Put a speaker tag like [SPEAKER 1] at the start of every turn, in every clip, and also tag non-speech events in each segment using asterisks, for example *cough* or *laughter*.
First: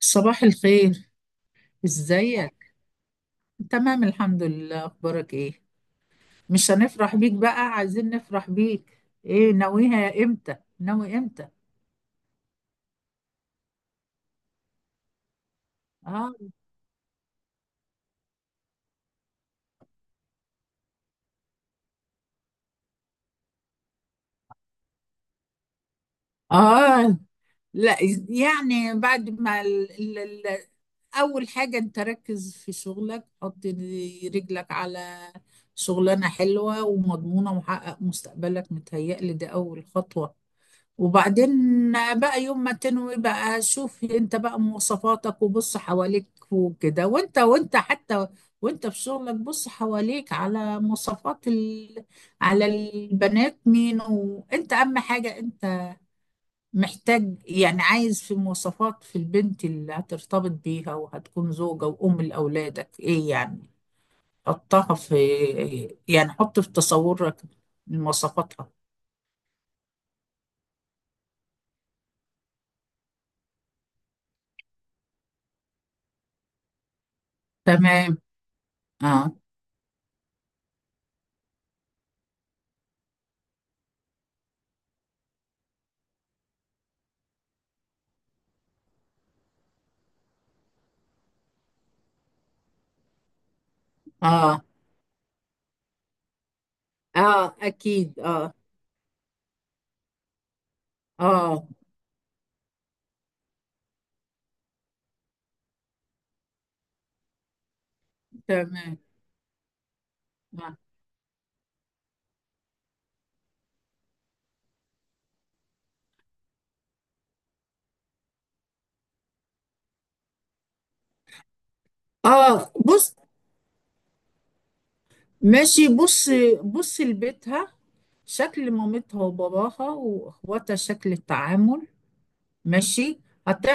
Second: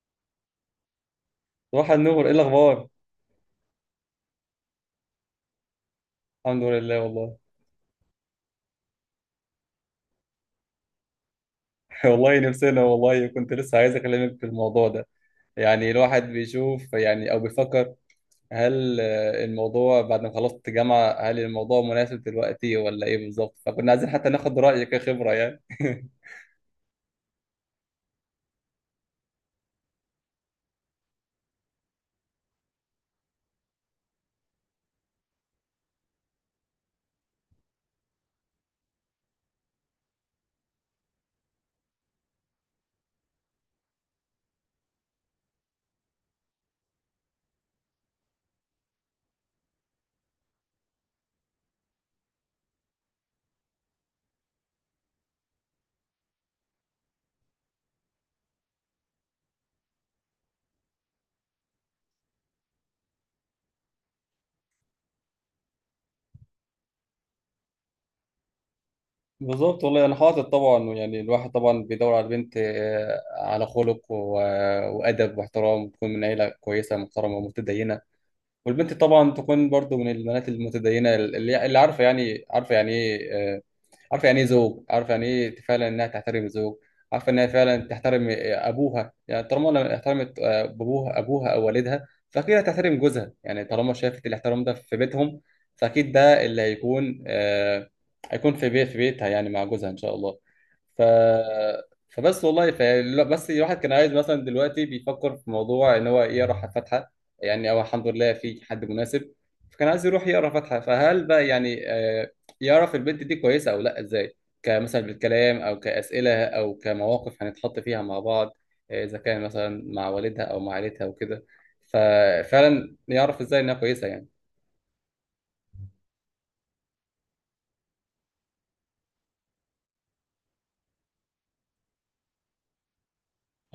[SPEAKER 1] صباح الخير.
[SPEAKER 2] صباح النور، ايه
[SPEAKER 1] ازيك؟
[SPEAKER 2] الاخبار؟
[SPEAKER 1] تمام، الحمد لله. اخبارك ايه؟
[SPEAKER 2] الحمد
[SPEAKER 1] مش
[SPEAKER 2] لله
[SPEAKER 1] هنفرح بيك
[SPEAKER 2] والله.
[SPEAKER 1] بقى؟ عايزين نفرح بيك. ايه، ناويها امتى؟ ناوي امتى؟
[SPEAKER 2] *laughs* والله نفسنا، والله كنت لسه عايز اكلمك في الموضوع ده. يعني الواحد
[SPEAKER 1] اه.
[SPEAKER 2] بيشوف، او بيفكر هل الموضوع بعد ما خلصت جامعة، هل الموضوع مناسب دلوقتي ولا ايه بالظبط؟ فكنا عايزين حتى ناخد رأيك كخبرة يعني. *laughs*
[SPEAKER 1] اه. لا، يعني بعد ما ال... ال... اول حاجة، انت ركز في شغلك، حط رجلك على شغلانة حلوة ومضمونة ومحقق مستقبلك، متهيألي ده اول خطوة. وبعدين بقى يوم ما تنوي بقى، شوف انت بقى مواصفاتك وبص حواليك وكده، وانت حتى وانت في شغلك، بص حواليك على مواصفات على البنات. مين وانت، اهم حاجة انت محتاج يعني عايز في مواصفات في البنت اللي هترتبط بيها وهتكون زوجة وأم لأولادك، ايه يعني؟ حطها في إيه، يعني حط في تصورك مواصفاتها.
[SPEAKER 2] بالظبط والله. انا حاطط طبعا، يعني الواحد طبعا بيدور على بنت، على خلق وادب واحترام، وتكون من عيله كويسه محترمه ومتدينه.
[SPEAKER 1] تمام.
[SPEAKER 2] والبنت
[SPEAKER 1] اه.
[SPEAKER 2] طبعا تكون برضو من البنات المتدينة، اللي عارفة يعني، عارفة يعني ايه، عارفه يعني ايه زوج، عارفه يعني ايه فعلا انها تحترم الزوج، عارفه انها فعلا تحترم ابوها. يعني طالما لما احترمت ابوها او والدها، فاكيد هتحترم جوزها. يعني طالما شافت الاحترام
[SPEAKER 1] اه.
[SPEAKER 2] ده في بيتهم، فاكيد ده اللي هيكون
[SPEAKER 1] اه، اكيد. اه.
[SPEAKER 2] هيكون في بيتها يعني مع جوزها ان شاء الله. ف
[SPEAKER 1] اه،
[SPEAKER 2] فبس والله لا، بس الواحد كان عايز مثلا، دلوقتي بيفكر في موضوع ان هو يقرا فاتحه، يعني او الحمد لله في حد
[SPEAKER 1] تمام.
[SPEAKER 2] مناسب. فكان عايز يروح يقرا فاتحه، فهل بقى يعني يعرف البنت دي كويسة أو لأ إزاي؟ كمثلا بالكلام أو كأسئلة أو كمواقف هنتحط فيها مع بعض، إذا كان مثلا مع والدها أو مع عيلتها وكده،
[SPEAKER 1] اه،
[SPEAKER 2] ففعلا
[SPEAKER 1] بص.
[SPEAKER 2] يعرف إزاي إنها كويسة يعني.
[SPEAKER 1] ماشي، بص. بص لبيتها، شكل مامتها وباباها واخواتها، شكل التعامل. ماشي،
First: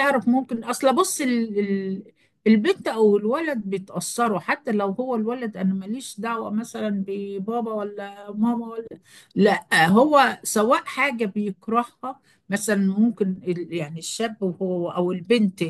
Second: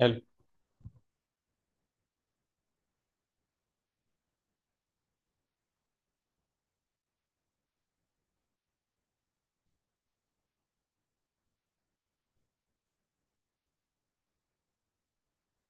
[SPEAKER 2] حلو.
[SPEAKER 1] ممكن اصل بص البنت او الولد بيتأثروا، حتى لو هو الولد انا ماليش دعوة مثلا ببابا ولا ماما ولا، لا هو سواء حاجة بيكرهها. مثلا ممكن يعني الشاب، وهو او البنت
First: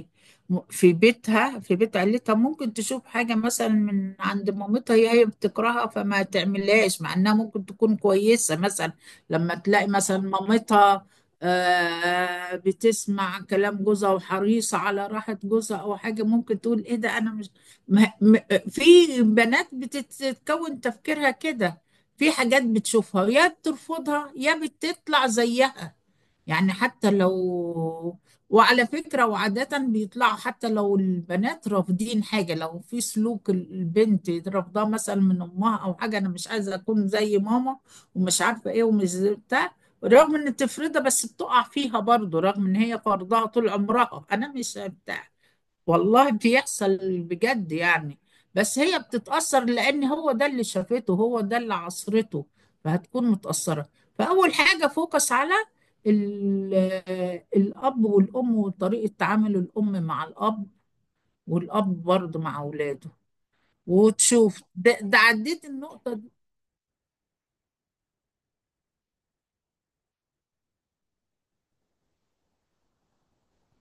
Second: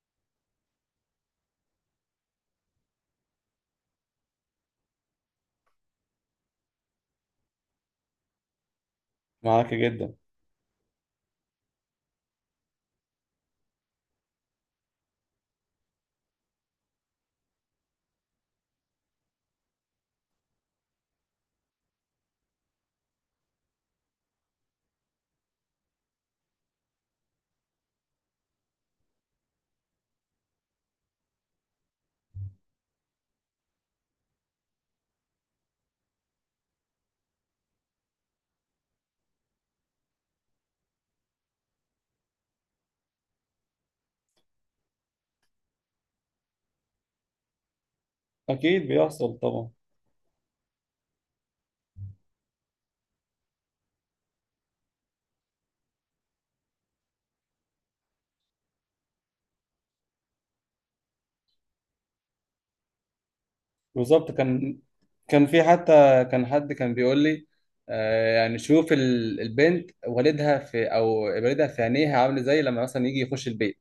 [SPEAKER 1] في بيتها في بيت عيلتها، ممكن تشوف حاجة مثلا من عند مامتها، هي بتكرهها فما تعملهاش، مع انها ممكن تكون كويسة مثلا. لما
[SPEAKER 2] معاك
[SPEAKER 1] تلاقي
[SPEAKER 2] جدا.
[SPEAKER 1] مثلا مامتها بتسمع كلام جوزها وحريصة على راحة جوزها، أو حاجة ممكن تقول إيه ده، أنا مش ما م... في بنات بتتكون تفكيرها كده، في حاجات بتشوفها يا بترفضها يا بتطلع زيها. يعني حتى لو، وعلى فكرة وعادة بيطلعوا حتى لو البنات رافضين حاجة. لو في سلوك البنت رافضاه مثلا من أمها، أو حاجة أنا مش عايزة أكون زي ماما ومش عارفة إيه ومش زي بتاع، رغم إن تفرضها بس بتقع فيها برضه، رغم إن هي فرضها طول عمرها أنا مش، والله بيحصل بجد يعني. بس
[SPEAKER 2] أكيد
[SPEAKER 1] هي
[SPEAKER 2] بيحصل
[SPEAKER 1] بتتأثر
[SPEAKER 2] طبعا.
[SPEAKER 1] لأن هو ده اللي شافته، هو ده اللي عصرته، فهتكون متأثرة. فأول حاجة فوكس على ال- الأب والأم وطريقة تعامل الأم مع الأب، والأب برضه مع أولاده،
[SPEAKER 2] بالظبط.
[SPEAKER 1] وتشوف
[SPEAKER 2] كان،
[SPEAKER 1] ده، ده
[SPEAKER 2] كان في
[SPEAKER 1] عديت
[SPEAKER 2] حتى،
[SPEAKER 1] النقطة دي.
[SPEAKER 2] كان حد كان بيقول لي يعني شوف البنت والدها في، أو والدها في عينيها عامل إزاي لما مثلا يجي يخش البيت.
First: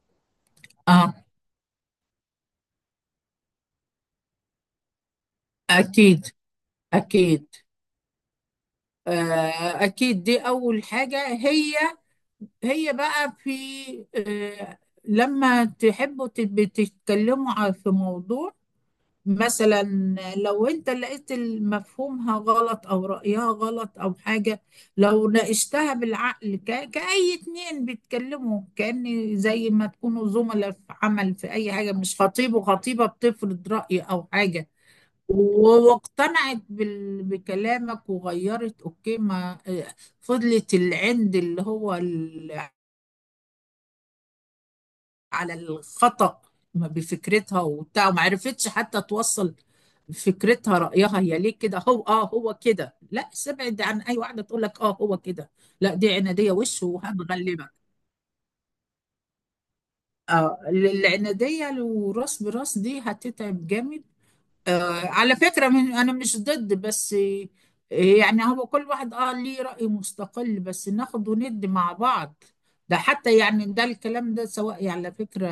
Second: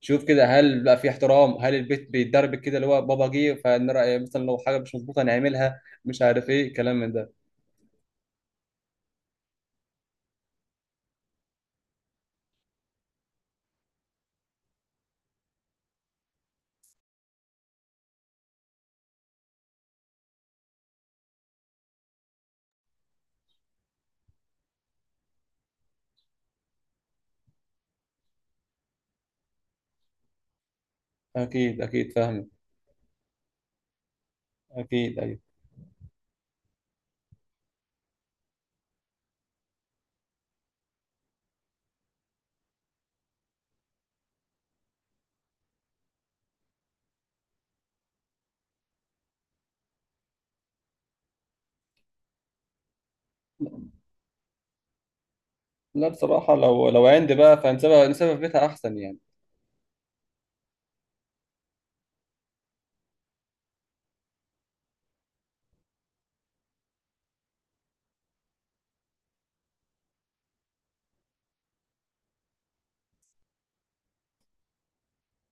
[SPEAKER 2] شوف كده هل بقى في
[SPEAKER 1] آه،
[SPEAKER 2] احترام، هل البيت بيتدرب كده اللي هو بابا جه فنرى مثلا لو حاجه مش مظبوطه نعملها، مش
[SPEAKER 1] أكيد،
[SPEAKER 2] عارف ايه الكلام من ده.
[SPEAKER 1] أكيد. آه، أكيد، دي أول حاجة. هي هي بقى في آه، لما تحبوا تتكلموا في موضوع مثلا، لو انت لقيت مفهومها غلط او رأيها غلط او حاجة، لو ناقشتها بالعقل كأي اتنين بيتكلموا، كأن زي ما تكونوا زملاء في عمل في اي
[SPEAKER 2] اكيد
[SPEAKER 1] حاجة،
[SPEAKER 2] اكيد،
[SPEAKER 1] مش
[SPEAKER 2] فاهمك.
[SPEAKER 1] خطيب وخطيبة بتفرض رأي او حاجة،
[SPEAKER 2] اكيد ايوه.
[SPEAKER 1] واقتنعت بكلامك وغيرت، اوكي. ما فضلت العند اللي هو على الخطأ، ما بفكرتها وبتاع، وما عرفتش حتى توصل فكرتها رأيها هي ليه كده، هو اه هو كده. لا، سبعد عن اي واحدة تقول لك اه هو كده، لا،
[SPEAKER 2] لا
[SPEAKER 1] دي عنادية
[SPEAKER 2] بصراحه،
[SPEAKER 1] وش
[SPEAKER 2] لو عندي بقى
[SPEAKER 1] وهتغلبك.
[SPEAKER 2] فنسيبها، نسيبها في بيتها احسن يعني.
[SPEAKER 1] اه، العنادية لو راس براس دي هتتعب جامد. آه على فكرة، من انا مش ضد، بس يعني هو كل واحد اه ليه رأي مستقل، بس ناخد وند مع بعض. ده حتى يعني ده الكلام ده سواء يعني على فكرة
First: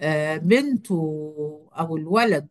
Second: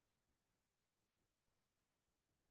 [SPEAKER 1] بنته او الولد،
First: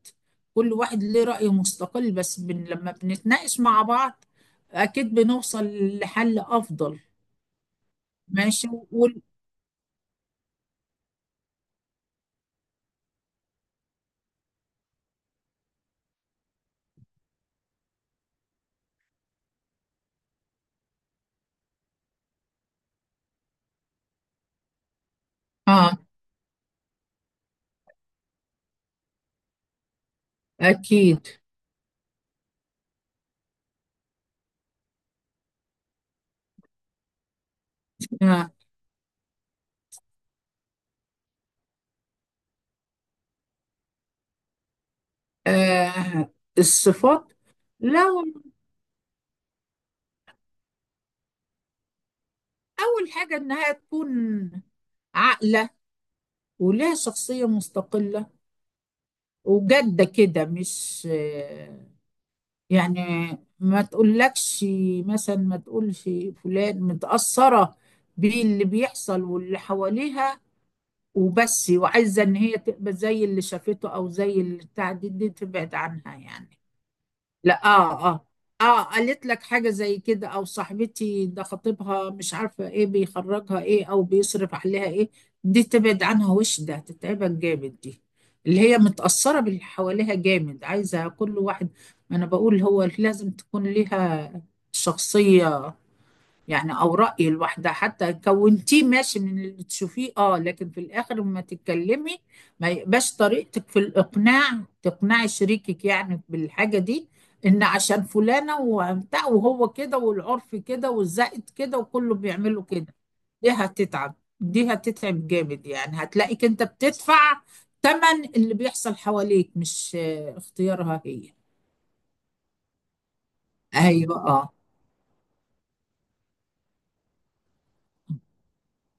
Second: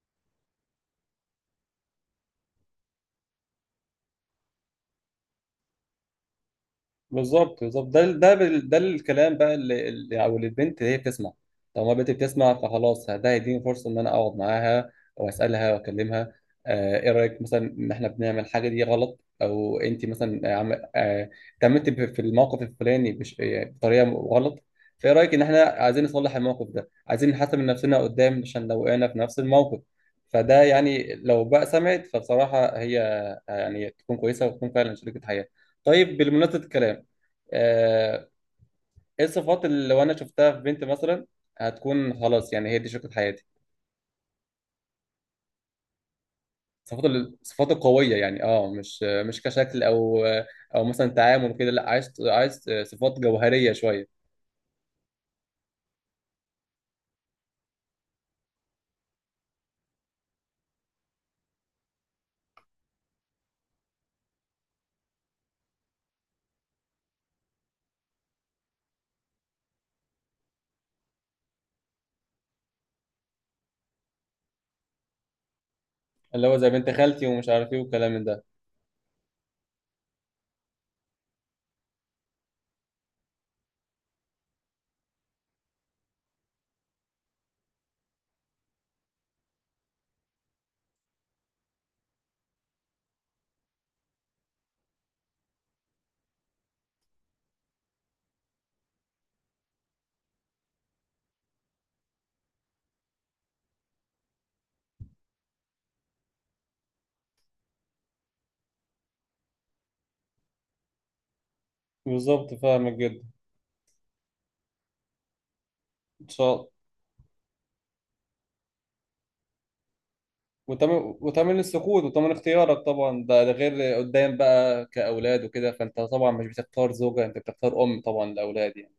[SPEAKER 1] كل واحد ليه رأي مستقل، بس بن لما بنتناقش مع بعض اكيد بنوصل لحل افضل.
[SPEAKER 2] بالظبط ده ده
[SPEAKER 1] ماشي
[SPEAKER 2] بال- ده الكلام بقى اللي اللي- او اللي البنت هي بتسمع. طالما البنت بتسمع فخلاص، ده هيديني فرصه ان انا اقعد معاها واسالها واكلمها. ايه رايك مثلا ان احنا بنعمل الحاجه دي غلط، او انت مثلا اتعاملتي في الموقف الفلاني بطريقه غلط، فايه رايك ان احنا
[SPEAKER 1] اه
[SPEAKER 2] عايزين نصلح الموقف ده، عايزين نحسن من نفسنا قدام، عشان لو وقعنا في نفس الموقف. فده يعني
[SPEAKER 1] اكيد.
[SPEAKER 2] لو بقى سمعت، فبصراحه هي يعني تكون كويسه وتكون فعلا شريكه حياه. طيب بالمناسبه الكلام، آه،
[SPEAKER 1] آه.
[SPEAKER 2] ايه الصفات اللي لو انا شفتها في بنت مثلا هتكون خلاص يعني هي دي شريكة حياتي؟
[SPEAKER 1] آه،
[SPEAKER 2] الصفات
[SPEAKER 1] الصفات.
[SPEAKER 2] الصفات القوية
[SPEAKER 1] لو
[SPEAKER 2] يعني، اه مش كشكل او او مثلا تعامل كده، لا عايز
[SPEAKER 1] اول
[SPEAKER 2] صفات
[SPEAKER 1] حاجة
[SPEAKER 2] جوهرية
[SPEAKER 1] انها
[SPEAKER 2] شوية.
[SPEAKER 1] تكون عاقلة ولها شخصية مستقلة وجادة كده، مش يعني، ما تقولكش مثلا، ما تقولش فلان متأثرة باللي بيحصل واللي حواليها وبس، وعايزة ان هي تبقى زي اللي شافته او زي اللي بتاع، دي تبعد عنها
[SPEAKER 2] اللي
[SPEAKER 1] يعني.
[SPEAKER 2] هو زي بنت خالتي ومش
[SPEAKER 1] لا
[SPEAKER 2] عارف ايه
[SPEAKER 1] اه،
[SPEAKER 2] والكلام من
[SPEAKER 1] اه
[SPEAKER 2] ده.
[SPEAKER 1] اه قالت لك حاجة زي كده، او صاحبتي ده خطيبها مش عارفة ايه، بيخرجها ايه او بيصرف عليها ايه. دي تبعد عنها وش، ده هتتعبك جامد دي، اللي هي متأثرة باللي حواليها جامد، عايزة كل واحد. ما انا بقول هو لازم تكون ليها شخصية، يعني او رايي الواحده حتى كونتيه ماشي من اللي تشوفيه اه، لكن في الاخر لما تتكلمي ما يبقاش طريقتك في الاقناع تقنعي شريكك يعني بالحاجه دي، ان عشان فلانه وبتاع وهو كده والعرف كده والزائد كده وكله
[SPEAKER 2] بالظبط،
[SPEAKER 1] بيعملوا
[SPEAKER 2] فاهمك
[SPEAKER 1] كده.
[SPEAKER 2] جدا.
[SPEAKER 1] دي دي هتتعب جامد، يعني
[SPEAKER 2] ان
[SPEAKER 1] هتلاقيك
[SPEAKER 2] شاء
[SPEAKER 1] انت
[SPEAKER 2] الله.
[SPEAKER 1] بتدفع تمن اللي بيحصل حواليك، مش اختيارها
[SPEAKER 2] وتمن،
[SPEAKER 1] هي.
[SPEAKER 2] وتمن السكوت وتمن اختيارك طبعا. ده غير قدام
[SPEAKER 1] ايوه،
[SPEAKER 2] بقى كأولاد وكده، فانت طبعا مش بتختار زوجة، انت بتختار ام طبعا لأولاد يعني.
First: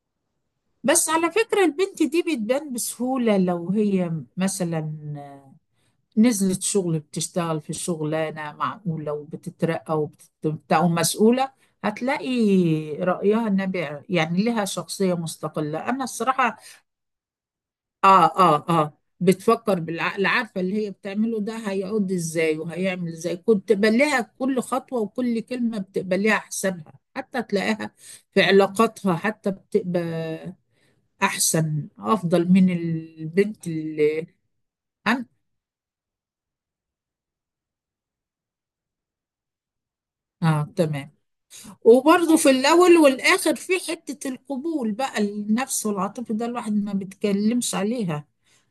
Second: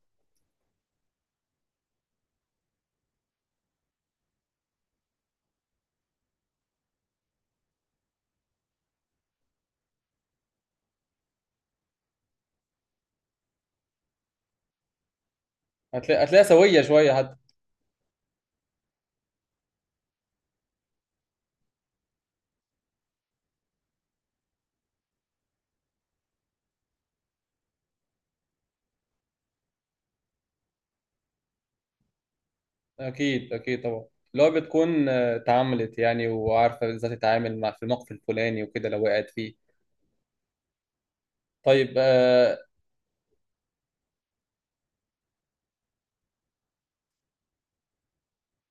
[SPEAKER 1] بس على فكرة البنت دي بتبان بسهولة. لو هي مثلا نزلت شغل بتشتغل في شغلانة معقولة وبتترقى وبتبقى ومسؤولة، هتلاقي رأيها النابع، يعني لها شخصية مستقلة، أنا
[SPEAKER 2] هتلاقيها
[SPEAKER 1] الصراحة.
[SPEAKER 2] سوية شوية.
[SPEAKER 1] آه، آه، آه. بتفكر بالعقل، عارفة اللي هي بتعمله ده هيعود إزاي وهيعمل إزاي، كنت بليها كل خطوة وكل كلمة بتقبليها حسابها، حتى تلاقيها في علاقاتها حتى بتبقى احسن افضل من
[SPEAKER 2] اكيد
[SPEAKER 1] البنت
[SPEAKER 2] اكيد طبعا.
[SPEAKER 1] اللي،
[SPEAKER 2] اللي هو بتكون
[SPEAKER 1] أنا.
[SPEAKER 2] اتعاملت يعني وعارفه ازاي تتعامل مع في الموقف الفلاني وكده لو وقعت فيه.
[SPEAKER 1] اه تمام.
[SPEAKER 2] طيب
[SPEAKER 1] وبرضه في
[SPEAKER 2] آه.
[SPEAKER 1] الاول والاخر في حته القبول بقى، النفس والعاطفه، ده الواحد ما بيتكلمش عليها.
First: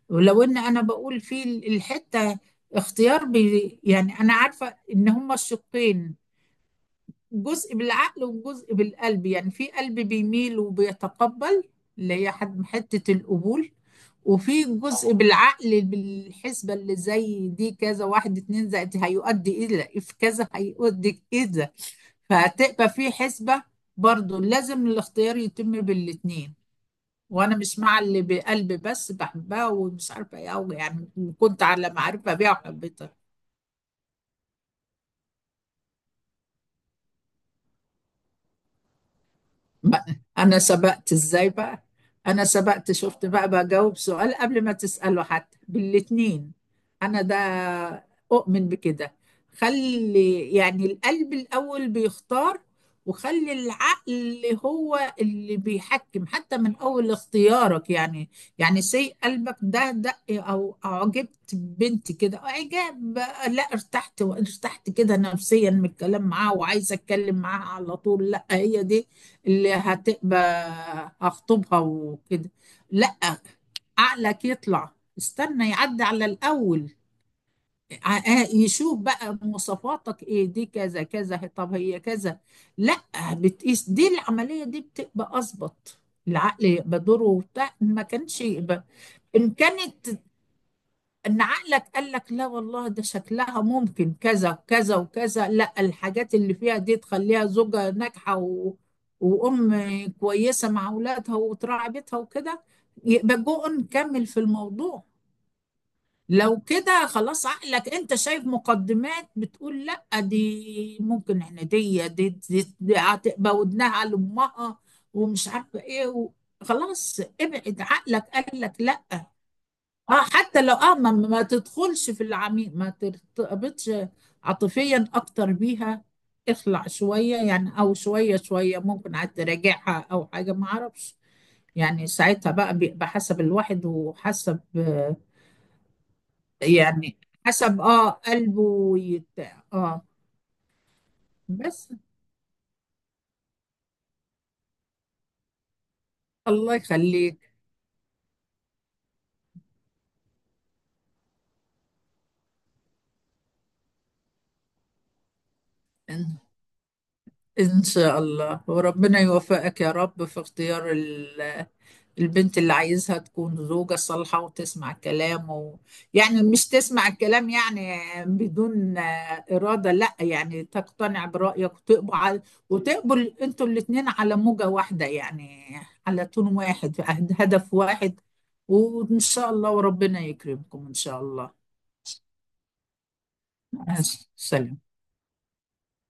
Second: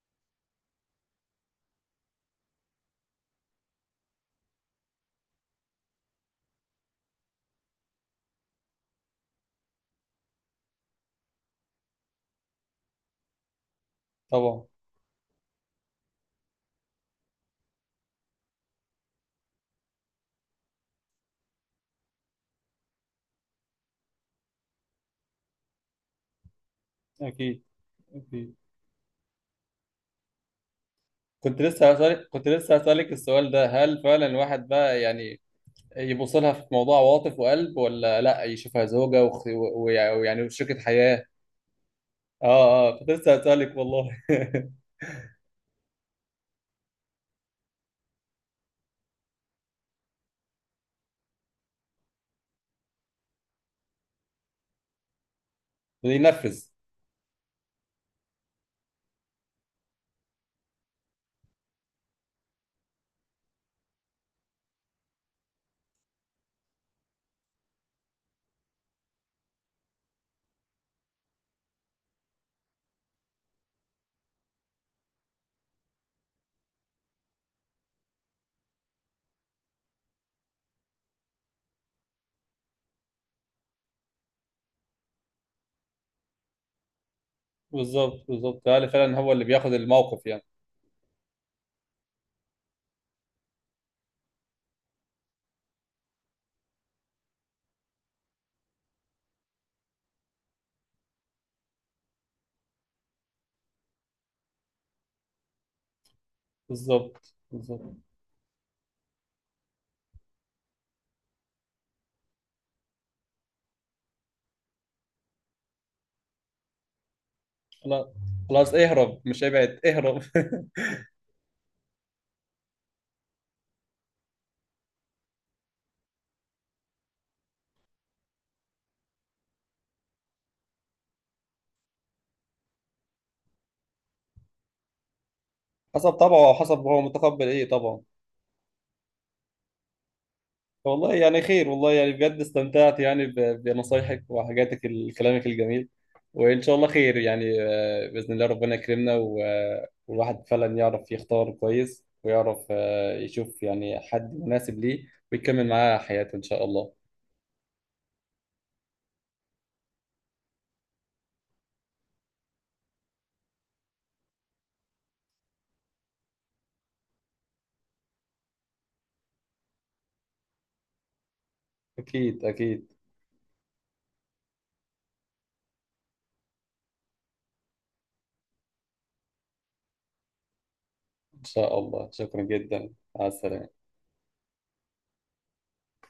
[SPEAKER 1] ولو ان انا بقول في الحته اختيار بي، يعني انا عارفه ان هما الشقين، جزء بالعقل وجزء بالقلب، يعني في قلب بيميل وبيتقبل، اللي هي حد حتة القبول،
[SPEAKER 2] طبعا.
[SPEAKER 1] وفي جزء بالعقل بالحسبة اللي زي دي، كذا واحد اتنين زائد هيؤدي إلى في كذا هيؤدي كذا، فهتبقى في حسبة. برضو لازم الاختيار يتم بالاتنين، وانا
[SPEAKER 2] اكيد
[SPEAKER 1] مش مع اللي
[SPEAKER 2] اكيد.
[SPEAKER 1] بقلب بس، بحبها ومش عارفه ايه أوي يعني،
[SPEAKER 2] كنت
[SPEAKER 1] كنت على
[SPEAKER 2] لسه هسألك
[SPEAKER 1] معرفه
[SPEAKER 2] كنت
[SPEAKER 1] بيها
[SPEAKER 2] لسه هسألك
[SPEAKER 1] وحبيتها.
[SPEAKER 2] السؤال ده، هل فعلا الواحد بقى يعني يبص لها في موضوع عواطف وقلب، ولا لا يشوفها زوجة
[SPEAKER 1] بقى
[SPEAKER 2] ويعني
[SPEAKER 1] انا
[SPEAKER 2] شريكة
[SPEAKER 1] سبقت
[SPEAKER 2] حياة؟
[SPEAKER 1] ازاي بقى، انا
[SPEAKER 2] اه
[SPEAKER 1] سبقت
[SPEAKER 2] اه، كنت
[SPEAKER 1] شفت
[SPEAKER 2] لسه
[SPEAKER 1] بقى
[SPEAKER 2] هسألك
[SPEAKER 1] بجاوب
[SPEAKER 2] والله.
[SPEAKER 1] سؤال قبل ما تسأله، حتى بالاتنين. انا ده اؤمن بكده، خلي يعني القلب الاول بيختار، وخلي العقل هو اللي
[SPEAKER 2] *laughs*
[SPEAKER 1] بيحكم حتى
[SPEAKER 2] ينفذ.
[SPEAKER 1] من اول اختيارك يعني. يعني سي قلبك ده دق او اعجبت بنت كده اعجاب، لا ارتحت وارتحت كده نفسيا من الكلام معاها وعايزه اتكلم معاها على طول، لا هي دي اللي هتبقى، هخطبها وكده، لا، عقلك يطلع، استنى يعدي على الأول يشوف بقى مواصفاتك ايه، دي كذا كذا، طب هي كذا، لا، بتقيس. دي العملية دي بتبقى أظبط. العقل يبقى دوره وبتاع ما
[SPEAKER 2] بالظبط
[SPEAKER 1] كانش
[SPEAKER 2] بالظبط
[SPEAKER 1] يبقى،
[SPEAKER 2] هل فعلا هو اللي
[SPEAKER 1] إن
[SPEAKER 2] بياخد
[SPEAKER 1] كانت
[SPEAKER 2] الموقف يعني؟
[SPEAKER 1] ان عقلك قال لك لا والله، ده شكلها ممكن كذا كذا وكذا، لا الحاجات اللي فيها دي تخليها زوجة ناجحة و... وأم كويسة مع أولادها وتراعي بيتها وكده، يبقى جو نكمل في الموضوع. لو كده
[SPEAKER 2] بالظبط
[SPEAKER 1] خلاص، عقلك
[SPEAKER 2] بالظبط
[SPEAKER 1] انت شايف مقدمات بتقول لا، دي ممكن احنا دي هتبقى ودنها لأمها ومش عارفة ايه و... خلاص ابعد،
[SPEAKER 2] خلاص،
[SPEAKER 1] عقلك قال لك
[SPEAKER 2] خلاص
[SPEAKER 1] لا.
[SPEAKER 2] اهرب، مش ابعد
[SPEAKER 1] اه
[SPEAKER 2] اهرب.
[SPEAKER 1] حتى
[SPEAKER 2] *laughs*
[SPEAKER 1] لو اه، ما تدخلش في العميق، ما ترتبطش عاطفيا اكتر بيها، اخلع شوية يعني، او شوية شوية ممكن عاد تراجعها او حاجة ما اعرفش. يعني ساعتها بقى بيبقى حسب الواحد وحسب
[SPEAKER 2] حسب طبعه او حسب هو
[SPEAKER 1] يعني
[SPEAKER 2] متقبل ايه
[SPEAKER 1] حسب
[SPEAKER 2] طبعا.
[SPEAKER 1] اه قلبه ويتاع اه.
[SPEAKER 2] والله يعني خير،
[SPEAKER 1] بس،
[SPEAKER 2] والله يعني بجد استمتعت يعني بنصايحك وحاجاتك كلامك الجميل. وان شاء
[SPEAKER 1] الله
[SPEAKER 2] الله خير
[SPEAKER 1] يخليك.
[SPEAKER 2] يعني، باذن الله ربنا يكرمنا والواحد فعلا يعرف يختار كويس، ويعرف يشوف يعني حد مناسب ليه ويكمل معاه حياته
[SPEAKER 1] ان
[SPEAKER 2] ان شاء الله.
[SPEAKER 1] إن شاء الله وربنا يوفقك يا رب في اختيار ال البنت اللي عايزها تكون زوجة صالحة وتسمع الكلام و... يعني مش تسمع الكلام يعني بدون إرادة، لا يعني تقتنع برأيك وتقبل،
[SPEAKER 2] اكيد اكيد
[SPEAKER 1] وتقبل انتوا الاتنين على موجة واحدة يعني، على تون واحد عند هدف واحد. وإن شاء الله وربنا يكرمكم إن شاء
[SPEAKER 2] ان
[SPEAKER 1] الله.
[SPEAKER 2] شاء الله. شكرا جدا، مع السلامه.
[SPEAKER 1] آه، سلام.